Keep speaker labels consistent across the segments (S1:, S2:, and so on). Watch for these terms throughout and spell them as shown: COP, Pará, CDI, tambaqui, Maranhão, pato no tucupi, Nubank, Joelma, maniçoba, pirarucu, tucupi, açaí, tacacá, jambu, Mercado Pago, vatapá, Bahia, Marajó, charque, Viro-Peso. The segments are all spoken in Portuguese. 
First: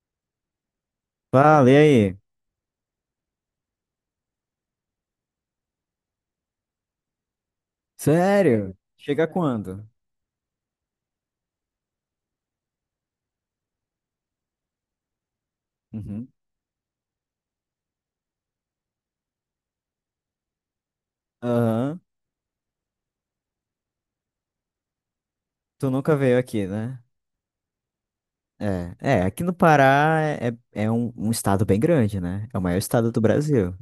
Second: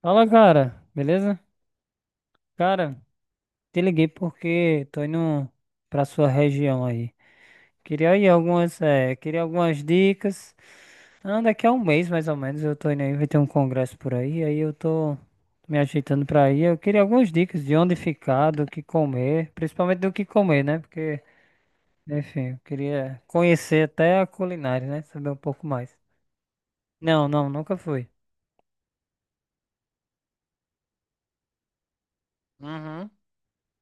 S1: Fala, cara, beleza?
S2: Fala, e aí?
S1: Cara, te liguei porque tô indo pra sua região aí. Queria aí
S2: Sério?
S1: algumas,
S2: Chega
S1: queria algumas
S2: quando?
S1: dicas. Ah, daqui a um mês, mais ou menos, eu tô indo aí, vai ter um congresso por aí, aí eu tô me ajeitando
S2: Uhum.
S1: pra ir. Eu queria algumas dicas de onde ficar, do que comer, principalmente do que comer, né? Porque,
S2: Aham.
S1: enfim, eu queria conhecer até a culinária, né? Saber um pouco
S2: Tu
S1: mais.
S2: nunca veio aqui, né?
S1: Não, não, nunca fui.
S2: Aqui no Pará é um, um estado bem grande, né? É o maior
S1: Uhum.
S2: estado do Brasil.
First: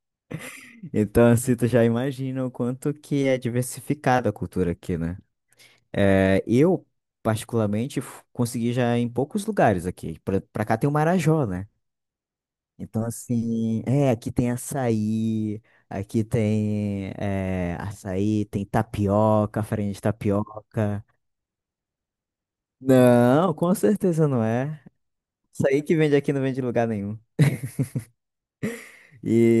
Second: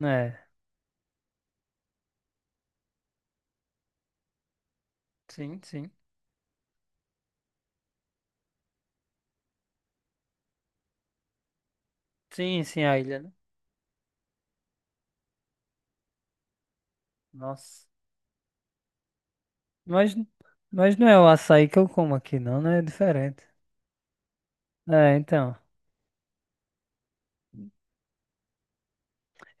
S1: É,
S2: Então, assim, tu já imagina o quanto que é diversificada a cultura aqui, né?
S1: sim, sim.
S2: É, eu, particularmente, consegui já em poucos lugares aqui. Pra cá tem o Marajó, né?
S1: Sim, sim, a
S2: Então,
S1: ilha, né?
S2: assim, aqui tem açaí, aqui tem
S1: Nossa.
S2: açaí, tem tapioca, farinha de
S1: Mas, mas
S2: tapioca.
S1: não é o açaí que eu como aqui, não, né? É diferente.
S2: Não, com certeza não é.
S1: É, então.
S2: Açaí que vende aqui não vende em lugar nenhum.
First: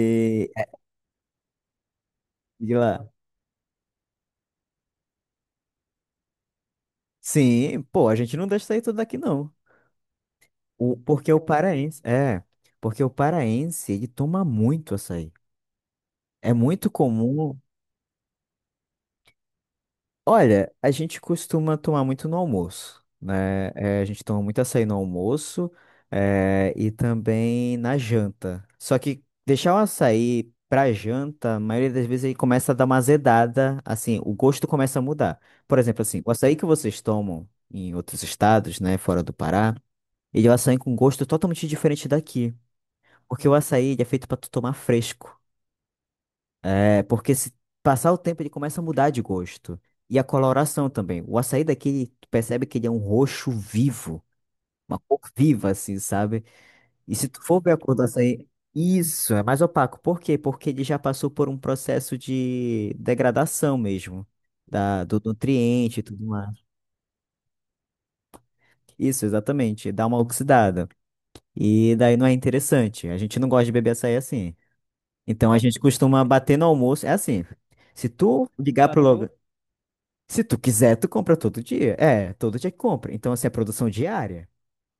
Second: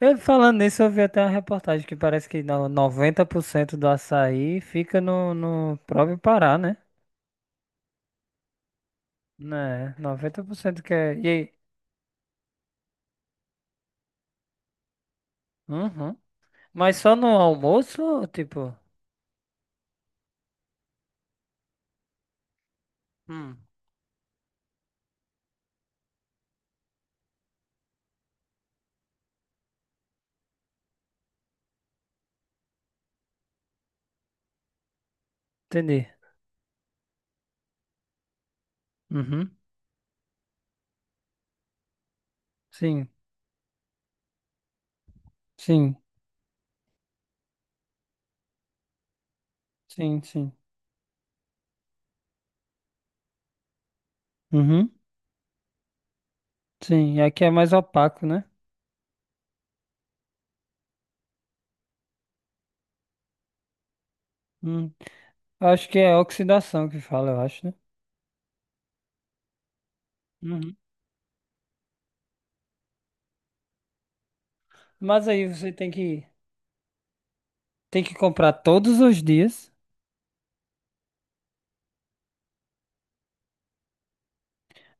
S1: Eu falando
S2: é,
S1: nisso, eu vi até uma reportagem que parece que
S2: de lá.
S1: 90% do açaí fica no próprio Pará, né?
S2: Sim, pô, a gente não deixa sair tudo daqui, não.
S1: Né, 90% que
S2: O,
S1: é. E
S2: porque o
S1: aí?
S2: paraense, é, porque o paraense, ele toma muito açaí.
S1: Uhum.
S2: É muito
S1: Mas só no
S2: comum.
S1: almoço, tipo?
S2: Olha, a gente costuma tomar muito no almoço,
S1: Hum,
S2: né? A gente toma muito açaí no almoço, e também na janta. Só que deixar o açaí pra janta, a maioria das vezes ele começa a dar uma azedada, assim, o gosto começa a mudar. Por exemplo,
S1: entendi.
S2: assim, o açaí que vocês tomam em outros estados, né, fora do
S1: Uhum.
S2: Pará, ele é um açaí com gosto totalmente diferente daqui.
S1: Sim,
S2: Porque o açaí ele é feito pra tu tomar fresco.
S1: sim,
S2: É porque se passar o tempo ele começa a mudar de gosto. E
S1: sim,
S2: a
S1: sim.
S2: coloração também. O açaí daqui, tu percebe que ele é um roxo vivo.
S1: Uhum.
S2: Uma cor viva, assim, sabe?
S1: Sim,
S2: E
S1: e
S2: se tu
S1: aqui é
S2: for ver
S1: mais
S2: a cor do
S1: opaco, né?
S2: açaí, isso, é mais opaco. Por quê? Porque ele já passou por um processo de degradação mesmo.
S1: Hum.
S2: Do
S1: Acho que
S2: nutriente e
S1: é
S2: tudo mais.
S1: oxidação que fala, eu acho, né?
S2: Isso, exatamente. Dá uma
S1: Uhum.
S2: oxidada. E daí não é interessante. A gente não gosta de beber açaí assim.
S1: Mas aí
S2: Então a
S1: você
S2: gente
S1: tem que
S2: costuma bater no almoço. É assim.
S1: tem
S2: Se
S1: que
S2: tu
S1: comprar
S2: ligar
S1: todos
S2: pro
S1: os
S2: lugar.
S1: dias.
S2: Se tu quiser, tu compra todo dia. É, todo dia que compra. Então, assim, é produção diária.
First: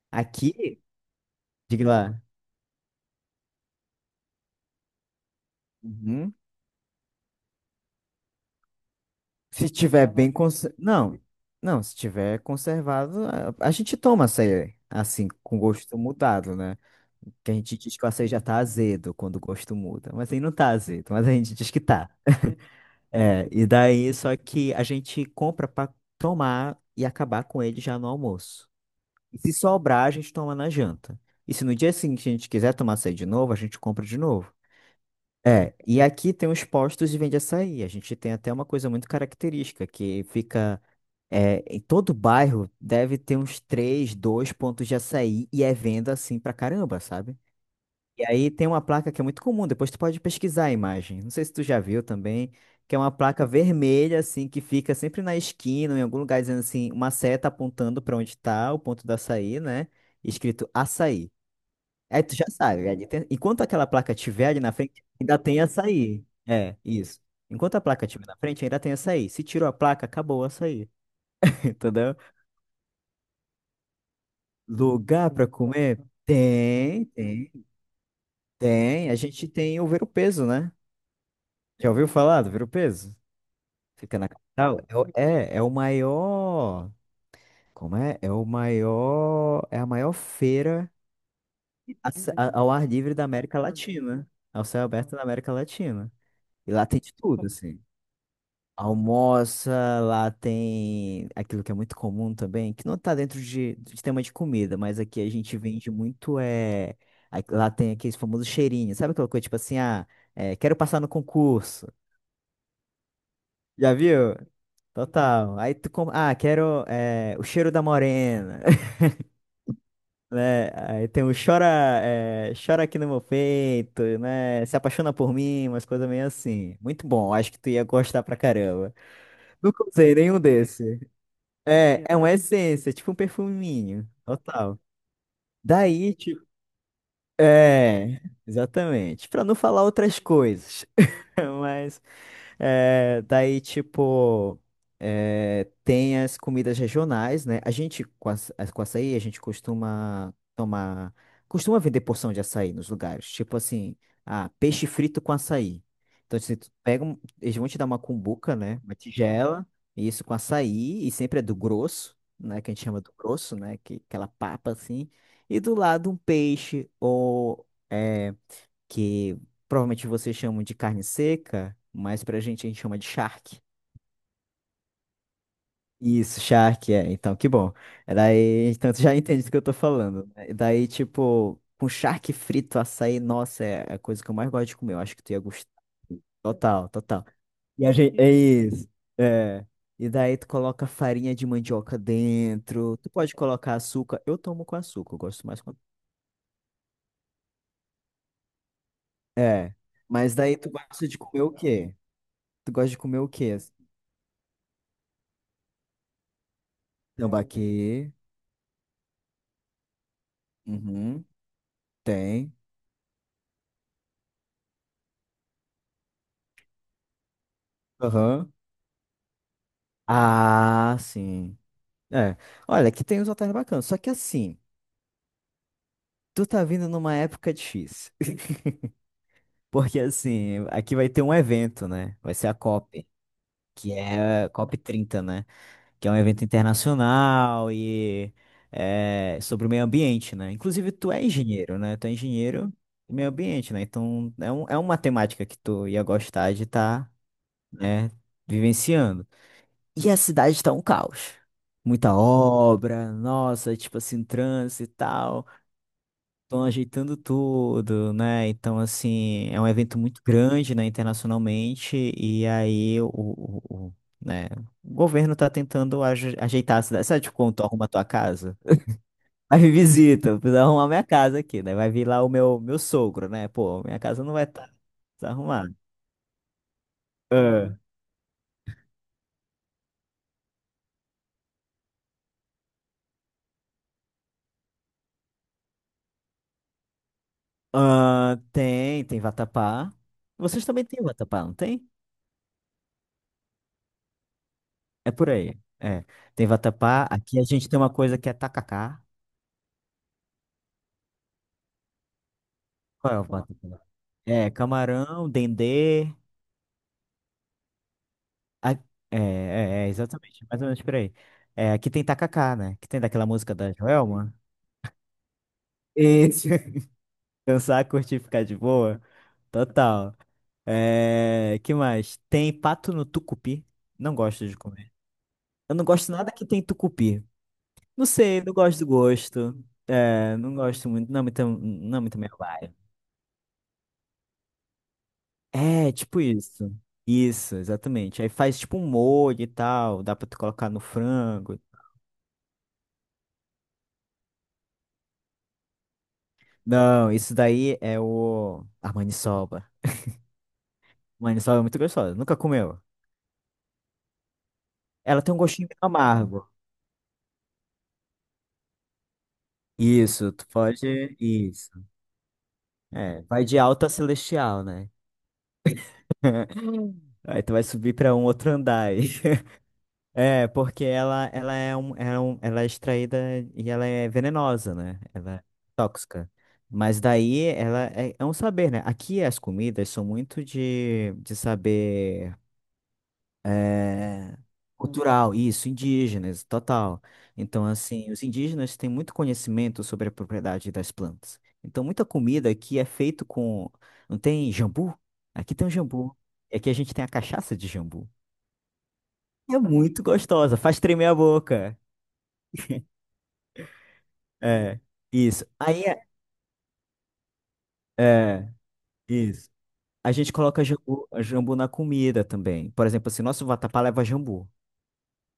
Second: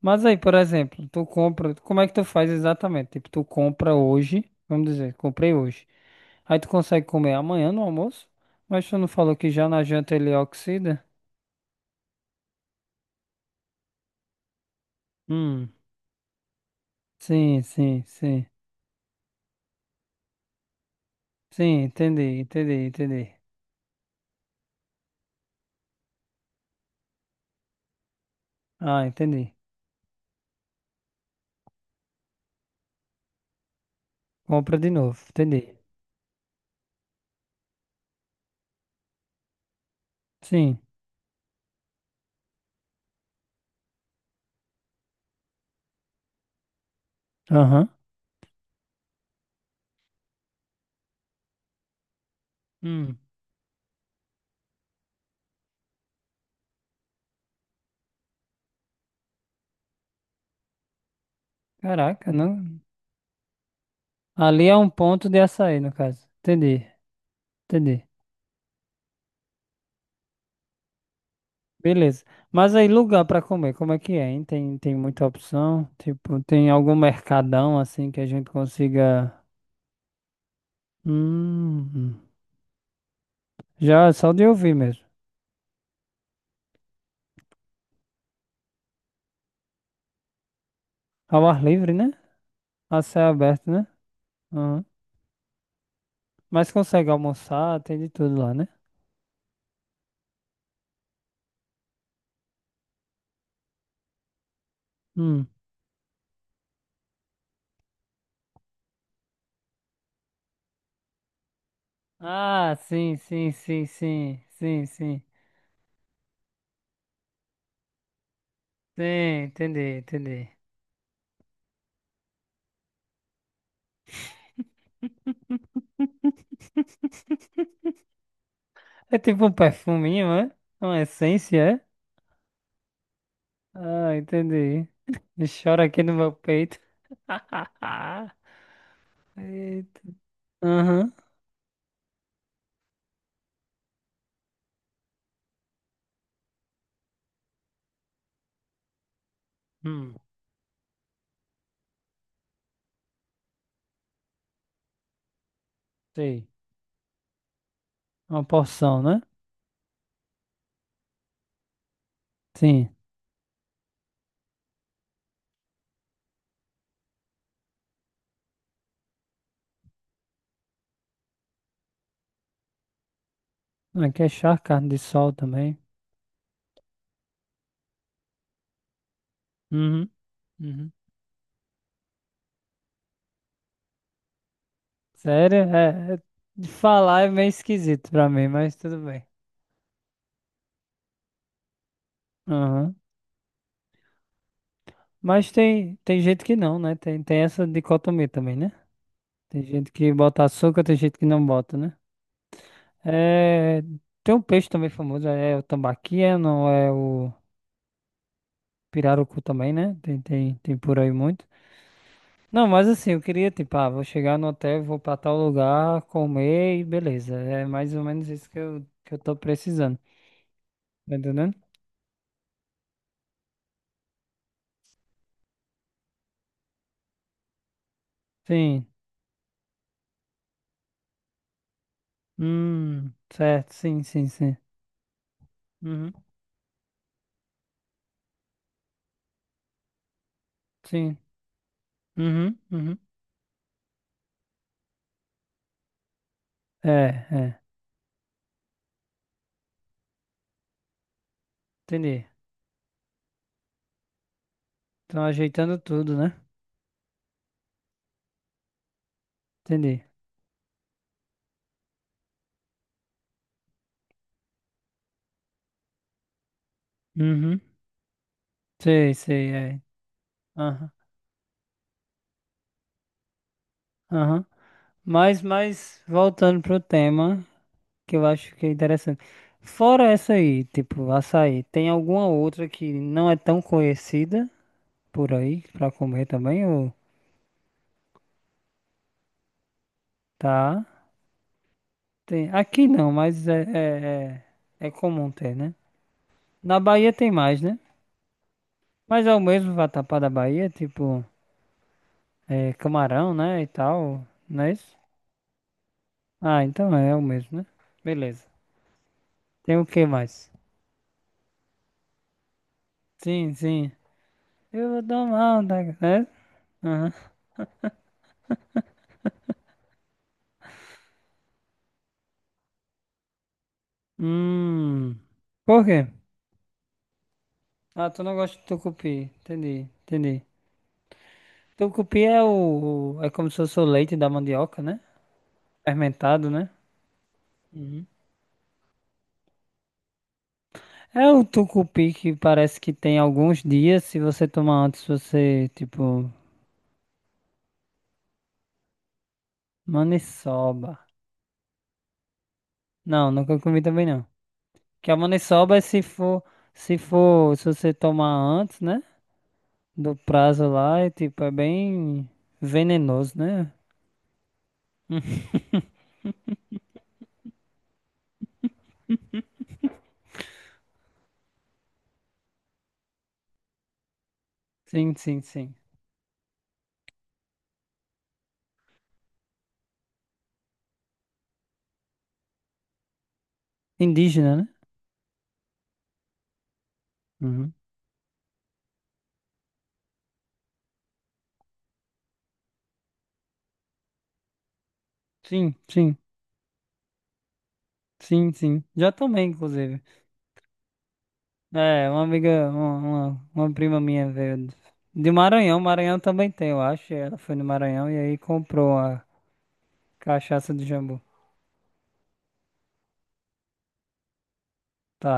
S1: Mas aí, por
S2: Aqui,
S1: exemplo, tu compra.
S2: diga
S1: Como é que
S2: lá.
S1: tu faz exatamente? Tipo, tu compra hoje. Vamos dizer, comprei hoje.
S2: Uhum.
S1: Aí tu consegue comer amanhã no almoço. Mas tu não falou que já
S2: Se
S1: na
S2: tiver
S1: janta
S2: bem
S1: ele
S2: cons...
S1: oxida?
S2: Não, não, se tiver conservado, a gente toma açaí, assim, com
S1: Hum.
S2: gosto mudado, né? Que a
S1: Sim,
S2: gente diz
S1: sim,
S2: que o açaí já
S1: sim.
S2: tá azedo quando o gosto muda. Mas aí não tá azedo, mas a gente diz que
S1: Sim,
S2: tá.
S1: entendi, entendi, entendi.
S2: É, e daí, só que a gente compra pra tomar e acabar com ele já no almoço.
S1: Ah,
S2: E se
S1: entendi.
S2: sobrar, a gente toma na janta. E se no dia seguinte a gente quiser tomar açaí de novo, a gente compra de novo.
S1: Compra de novo, entendi.
S2: É, e aqui tem os postos de vende açaí. A gente tem até uma coisa muito característica, que
S1: Sim.
S2: fica. Em todo bairro deve ter uns três, dois pontos de açaí e é venda assim pra caramba, sabe?
S1: Aham.
S2: E aí tem uma placa que é muito comum, depois tu pode pesquisar a imagem. Não sei se tu já viu também, que é uma
S1: Hum.
S2: placa vermelha, assim, que fica sempre na esquina, em algum lugar, dizendo assim, uma seta apontando pra onde tá o ponto do açaí, né? Escrito açaí. Aí
S1: Caraca,
S2: tu já
S1: não.
S2: sabe, enquanto aquela placa tiver ali
S1: Ali
S2: na
S1: é um
S2: frente,
S1: ponto
S2: ainda
S1: de
S2: tem
S1: açaí, no
S2: açaí.
S1: caso.
S2: É,
S1: Entendi,
S2: isso. Enquanto a
S1: entendi.
S2: placa tiver na frente, ainda tem açaí. Se tirou a placa, acabou o açaí. Entendeu?
S1: Beleza. Mas aí, lugar pra comer, como é que é, hein? Tem muita
S2: Lugar pra
S1: opção?
S2: comer?
S1: Tipo, tem algum
S2: Tem, tem,
S1: mercadão assim que a gente
S2: tem. A
S1: consiga.
S2: gente tem o ver o peso, né? Já ouviu
S1: Hum,
S2: falar do Viro-Peso?
S1: já é
S2: Fica na
S1: só de ouvir
S2: capital. É,
S1: mesmo.
S2: o- é é o maior. Como é? É o maior. É a maior feira
S1: Ao ar livre, né?
S2: a ce- a- ao ar
S1: A
S2: livre da
S1: céu
S2: América
S1: aberto, né?
S2: Latina. Ao céu
S1: Aham.
S2: aberto da América Latina.
S1: Mas
S2: E lá tem
S1: consegue
S2: de tudo, assim.
S1: almoçar, tem de tudo lá, né?
S2: Almoça, lá tem aquilo que é muito comum também, que não tá dentro de tema de comida, mas aqui a
S1: Hum.
S2: gente vende muito. Lá tem aqueles famosos cheirinhos. Sabe aquela coisa tipo assim, ah, quero passar no concurso.
S1: Ah, sim, sim, sim,
S2: Já viu?
S1: sim, sim, sim.
S2: Total. Ah, quero o cheiro da morena,
S1: Sim, entendi, entendi.
S2: né? Aí tem o chora, chora aqui no meu peito, né? Se apaixona por mim, umas coisas meio assim. Muito bom, acho que tu ia gostar pra caramba.
S1: É tipo um
S2: Nunca usei
S1: perfuminho,
S2: nenhum
S1: é?
S2: desse.
S1: Uma essência, é?
S2: É uma essência, tipo um perfuminho.
S1: Ah,
S2: Total.
S1: entendi. Chora aqui no
S2: Daí,
S1: meu
S2: tipo.
S1: peito.
S2: É, exatamente. Pra não falar
S1: Eita.
S2: outras coisas.
S1: Aham.
S2: Mas. É, daí, tipo, tem as comidas regionais, né? A gente, com, aç- com açaí, a gente
S1: Hum,
S2: costuma tomar. Costuma vender porção de açaí nos lugares. Tipo assim, ah, peixe frito com açaí. Então,
S1: sei.
S2: se tu pega, eles vão te dar uma
S1: Uma
S2: cumbuca, né? Uma
S1: porção, né?
S2: tigela, e isso com açaí, e sempre é do grosso, né? Que a gente
S1: Sim.
S2: chama do grosso, né? Que, aquela papa assim. E do lado um peixe ou. É, que provavelmente vocês chamam de carne seca, mas pra gente a gente chama de charque.
S1: Aqui é charque, carne de sol também.
S2: Isso, charque, é. Então, que bom. É daí, então tu já entende do que eu tô
S1: Uhum.
S2: falando, né? Daí,
S1: Uhum.
S2: tipo, com charque frito, açaí, nossa, é a coisa que eu mais gosto de comer. Eu acho que tu ia
S1: Sério?
S2: gostar.
S1: De
S2: Total,
S1: falar
S2: total.
S1: é meio
S2: E a
S1: esquisito
S2: gente,
S1: pra
S2: é
S1: mim, mas
S2: isso.
S1: tudo bem.
S2: É. E daí tu coloca farinha de mandioca
S1: Aham.
S2: dentro. Tu pode colocar açúcar. Eu tomo com açúcar, eu gosto
S1: Mas
S2: mais com.
S1: tem gente que não, né? Tem essa dicotomia também, né? Tem
S2: É.
S1: gente que
S2: Mas
S1: bota
S2: daí tu
S1: açúcar, tem
S2: gosta de
S1: gente que
S2: comer
S1: não
S2: o
S1: bota,
S2: quê?
S1: né?
S2: Tu gosta de comer o quê?
S1: É, tem um peixe também famoso, é o tambaqui, é, não é o.
S2: Tambaqui.
S1: Pirarucu também, né? Tem, tem, tem por aí
S2: Uhum.
S1: muito.
S2: Tem.
S1: Não, mas assim, eu queria, tipo, ah, vou chegar no hotel, vou pra tal lugar, comer e beleza. É mais ou menos isso
S2: Aham.
S1: que eu tô precisando.
S2: Ah,
S1: Tá entendendo?
S2: sim. É. Olha, aqui tem uns hotéis bacanas. Só que assim, tu tá vindo numa época difícil.
S1: Sim.
S2: Porque assim, aqui vai ter um evento, né? Vai ser a COP,
S1: Certo,
S2: que
S1: sim, sim,
S2: é a
S1: sim.
S2: COP 30 né? Que é
S1: Uhum,
S2: um evento internacional e é sobre o meio ambiente, né? Inclusive, tu
S1: sim.
S2: é engenheiro, né? Tu é
S1: Uhum,
S2: engenheiro
S1: uhum.
S2: do meio ambiente, né? Então, é uma temática que tu ia gostar de
S1: É,
S2: estar,
S1: é.
S2: né, vivenciando. E a cidade tá um caos. Muita
S1: Entendi.
S2: obra, nossa, tipo assim, trânsito e
S1: Estão
S2: tal.
S1: ajeitando tudo, né?
S2: Estão ajeitando tudo, né? Então, assim, é um evento
S1: Entendi.
S2: muito grande, né, internacionalmente. E aí, o, né, o governo tá tentando ajeitar a cidade. Sabe, tipo, quando
S1: Uhum.
S2: tu arruma a tua casa?
S1: Sei, sei,
S2: Aí me
S1: é.
S2: visita, eu preciso arrumar
S1: Aham,
S2: minha casa aqui, né? Vai vir lá o meu sogro, né? Pô, minha casa não vai
S1: aham.
S2: estar desarrumada.
S1: Voltando pro tema
S2: É.
S1: que eu acho que é interessante. Fora essa aí, tipo, açaí, tem alguma outra que não é tão conhecida por aí pra comer também? Ou
S2: Tem vatapá. Vocês
S1: tá?
S2: também têm vatapá, não tem?
S1: Tem... Aqui não, mas é
S2: É por
S1: comum ter,
S2: aí.
S1: né?
S2: É. Tem
S1: Na
S2: vatapá.
S1: Bahia tem
S2: Aqui a
S1: mais,
S2: gente tem
S1: né?
S2: uma coisa que é tacacá.
S1: Mas é o mesmo vatapá da Bahia, tipo, é,
S2: Qual é o
S1: camarão, né? E
S2: vatapá?
S1: tal,
S2: É,
S1: não é isso?
S2: camarão, dendê.
S1: Ah, então é, o mesmo, né? Beleza.
S2: A-
S1: Tem o que
S2: exatamente.
S1: mais?
S2: Mais ou menos por aí. É, aqui tem tacacá, né? Que tem daquela
S1: Sim,
S2: música da
S1: sim.
S2: Joelma.
S1: Eu vou tomar um, tá? É?
S2: Isso.
S1: Aham.
S2: Dançar, curtir, ficar de boa. Total. É, que mais? Tem pato no tucupi. Não gosto de comer.
S1: Hum.
S2: Eu não
S1: Por quê?
S2: gosto nada que tem tucupi. Não
S1: Ah, tu não
S2: sei, não
S1: gosta de
S2: gosto do
S1: tucupi.
S2: gosto.
S1: Entendi,
S2: É,
S1: entendi.
S2: não gosto muito. Não é muito
S1: Tucupi
S2: minha
S1: é
S2: vibe.
S1: é como se fosse o leite da mandioca, né?
S2: É, tipo
S1: Fermentado, né?
S2: isso. Isso,
S1: Uhum.
S2: exatamente. Aí faz tipo um molho e tal, dá pra tu colocar no
S1: É o
S2: frango.
S1: tucupi que parece que tem alguns dias. Se você tomar antes, você, tipo.
S2: Não, isso daí é o... A maniçoba.
S1: Maniçoba.
S2: Maniçoba é muito gostosa, nunca comeu.
S1: Não, nunca comi também não. Que a
S2: Ela tem um gostinho
S1: maniçoba
S2: meio
S1: é se for.
S2: amargo.
S1: Se for. Se você tomar antes, né? Do prazo lá, é tipo. É
S2: Isso.
S1: bem
S2: É,
S1: venenoso,
S2: vai de
S1: né?
S2: alto a celestial, né? Aí tu vai subir pra um outro andar aí. É, porque ela é um- ela é extraída e ela é venenosa, né?
S1: Sim,
S2: Ela
S1: sim,
S2: é
S1: sim.
S2: tóxica. Mas daí ela é um saber, né? Aqui as comidas são muito de saber é,
S1: Indígena, né?
S2: cultural, isso, indígenas, total. Então,
S1: Uhum.
S2: assim, os indígenas têm muito conhecimento sobre a propriedade das plantas. Então, muita comida aqui é feito com. Não tem jambu? Aqui tem um
S1: Sim,
S2: jambu.
S1: sim.
S2: É que a gente tem a cachaça de jambu.
S1: Sim, sim. Já tomei,
S2: É
S1: inclusive.
S2: muito gostosa, faz tremer a boca.
S1: É, uma amiga, uma prima minha veio
S2: É,
S1: de
S2: isso.
S1: Maranhão.
S2: Aí, é,
S1: Maranhão também tem, eu acho. E ela foi no Maranhão e aí
S2: é,
S1: comprou a
S2: isso. A gente coloca
S1: cachaça de
S2: jambu,
S1: jambu.
S2: jambu na comida também. Por exemplo, assim, nosso vatapá leva jambu.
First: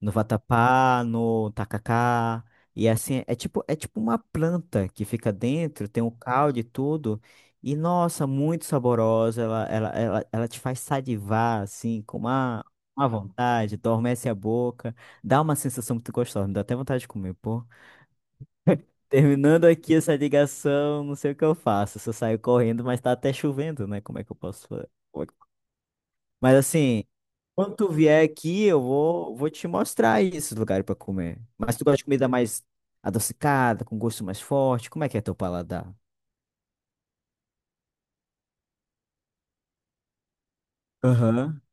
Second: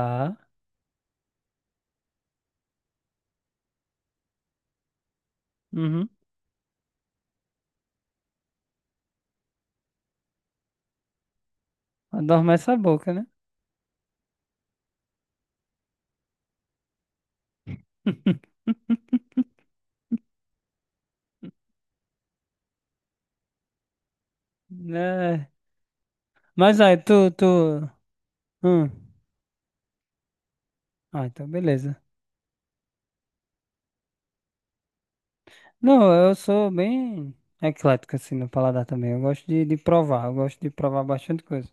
S2: No vatapá, no tacacá. E assim, é tipo uma planta que fica dentro, tem
S1: Uhum.
S2: um caldo e tudo. E nossa, muito saborosa. Ela te faz salivar, assim, com
S1: Adormece a
S2: uma
S1: boca, né?
S2: vontade, adormece a boca. Dá uma sensação muito gostosa, me dá até vontade de comer, terminando aqui essa ligação, não sei o que eu faço. Se eu saio correndo, mas tá até chovendo, né? Como é que eu posso. Fa- como é que-
S1: É.
S2: Mas
S1: Mas aí,
S2: assim,
S1: tu.
S2: quando tu vier aqui,
S1: Hum.
S2: vou te mostrar esses lugares pra
S1: Ah,
S2: comer.
S1: então
S2: Mas tu
S1: beleza.
S2: gosta de comida mais adocicada, com gosto mais forte? Como é que é teu paladar?
S1: Não, eu sou bem eclético assim no paladar também. Eu gosto de provar, eu gosto de provar bastante
S2: Aham,
S1: coisa.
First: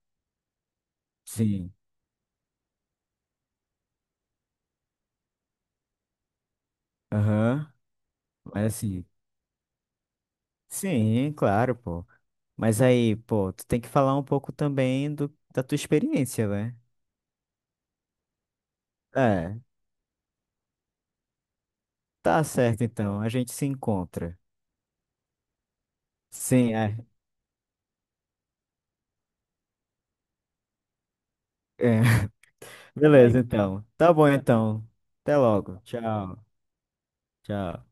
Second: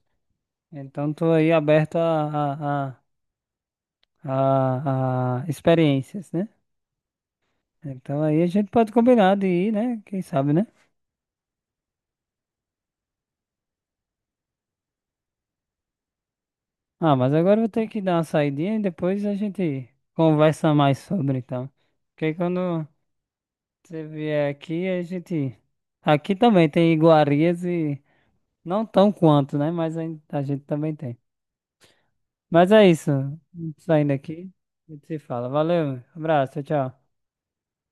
S1: Então tô aí
S2: sim,
S1: aberto a experiências, né?
S2: aham.
S1: Então aí a
S2: Mas
S1: gente pode
S2: assim,
S1: combinar de ir, né? Quem sabe, né?
S2: sim, claro, pô. Mas aí, pô, tu tem que falar um pouco também da tua experiência, né?
S1: Ah, mas agora eu vou ter que dar uma saidinha e depois a
S2: É,
S1: gente conversa mais sobre, então. Porque
S2: tá certo
S1: quando
S2: então, a gente se
S1: você
S2: encontra.
S1: vier aqui, a gente. Aqui também
S2: Sim,
S1: tem
S2: é.
S1: iguarias e não tão quanto, né? Mas a gente também tem.
S2: É.
S1: Mas é isso.
S2: Beleza, então. Tá
S1: Saindo
S2: bom,
S1: aqui,
S2: então.
S1: a gente se
S2: Até
S1: fala.
S2: logo.
S1: Valeu,
S2: Tchau.
S1: abraço, tchau, tchau.
S2: Tchau.